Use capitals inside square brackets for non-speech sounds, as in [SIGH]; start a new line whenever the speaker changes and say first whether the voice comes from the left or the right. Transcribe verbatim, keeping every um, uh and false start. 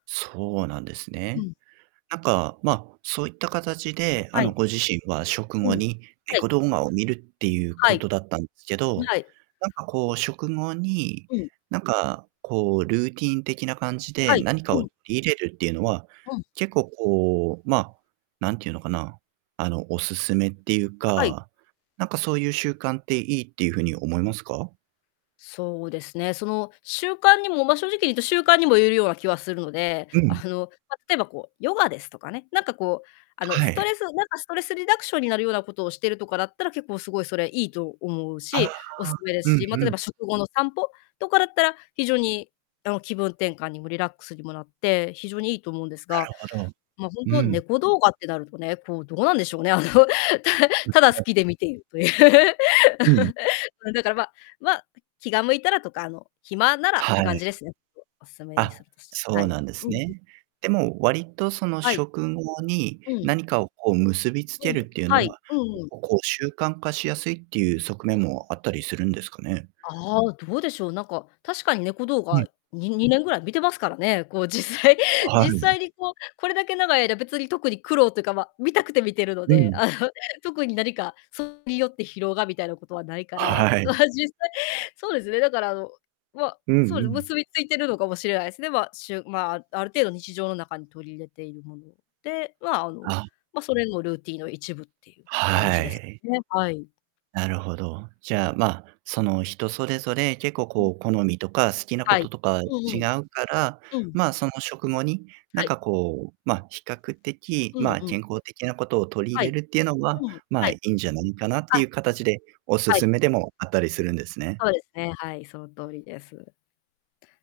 right: そうなんです
left: う
right: ね。
left: ん。
right: なんか、ま、そういった形で、あ
left: は
right: の
left: い。
right: ご自身は食
left: う
right: 後
left: ん。
right: に
left: はい。
right: 猫動画を見るっていう
left: は
right: こ
left: い。ん、
right: とだったんですけど、
left: はい。
right: なんかこう食後に、
left: うん。
right: なんかこうルーティーン的な感じで
left: はい。
right: 何か
left: う
right: を
left: ん。
right: 取り入れるっていうのは、
left: うん。
right: 結構こう、ま、なんていうのかな、あのお勧めっていう
left: はい。
right: か、なんかそういう習慣っていいっていう風に思いますか？
left: そうですね、その習慣にも、ま、正直に言うと習慣にも言えるような気はするので、
right: う
left: あ
right: ん。
left: の、ま、例えばこうヨガですとかね、なんかこう、あの、
right: は
left: スト
right: い。
left: レスなんかストレスリダクションになるようなことをしてるとかだったら、結構凄いそれ良いと思う
right: ああ、
left: し、お勧めで
right: う
left: す
right: ん
left: し、ま、例
right: う
left: え
right: ん。
left: ば食後の散歩とかだったら、非常にあの気分転換にもリラックスにもなって、非常に良いと思うんです
right: な
left: が、
right: るほど。
left: ま、
right: う
left: 本当
right: ん。
left: 猫動画ってなるとね、こうどうなんでしょうね、あの、たただ好
right: [UNINTELLIGIBLE]
left: きで見ているという。
right: うん。
left: [LAUGHS] うん。だから、ま、ま、気が向いたらとか、あの、暇ならっ
right: は
left: て感
right: い。
left: じですね。お勧めに
right: あ、
left: するとしたら。
right: そう
left: はい。
right: なんです
left: うんん。
right: ね。でも、割とその
left: はい。
right: 食後に
left: うん。
right: 何かをこう結びつけ
left: うん、
right: るっていう
left: は
right: の
left: い、
right: は、
left: うんうん。
right: ここう習慣化しやすいっていう側面もあったりするんですかね？
left: ああ、どうでしょう、なんか確かに猫動
right: うん。
left: 画、ににねんぐらい見てますからね。こう実際
right: は
left: 実
right: い。
left: 際にこう、これだけ長い間別に特に苦労っていうか、ま、見たくて見てるの
right: う
left: で、
right: ん。
left: あの特に何かそれによって疲労がみたいなことはないから、
right: は
left: ま、
right: い。
left: 実際そうですね、だからあの、ま、
right: うん
left: そう
right: う
left: ですね、
right: ん。
left: 結びついているのかもしれないですね。で、ま、しゅま、ある程度日常の中に取り入れているもの。で、ま、あの、
right: あ。
left: ま、それもルーティンの一部っていう感じ
right: は
left: です
right: い。
left: ね、はい。
right: なるほど。じゃあ、ま、その人それぞれ結
left: そ
right: 構
left: う、う
right: こ
left: ん。
right: う好みとか、好きなこ
left: は
right: と
left: い。
right: とか
left: うん
right: 違
left: うん。
right: うから、
left: うん。
right: ま、その食後に何
left: はい。
right: かこう、ま、比較的、
left: うん
right: ま、
left: うん。
right: 健康的なことを取り
left: は
right: 入れ
left: い。
right: るっていうのは、
left: うん、は
right: ま、
left: い。
right: いいんじゃないかなってい
left: あ。
right: う形でお
left: はい。
right: 勧めでもあったりするんですね。
left: そうですね、はい、その通りです。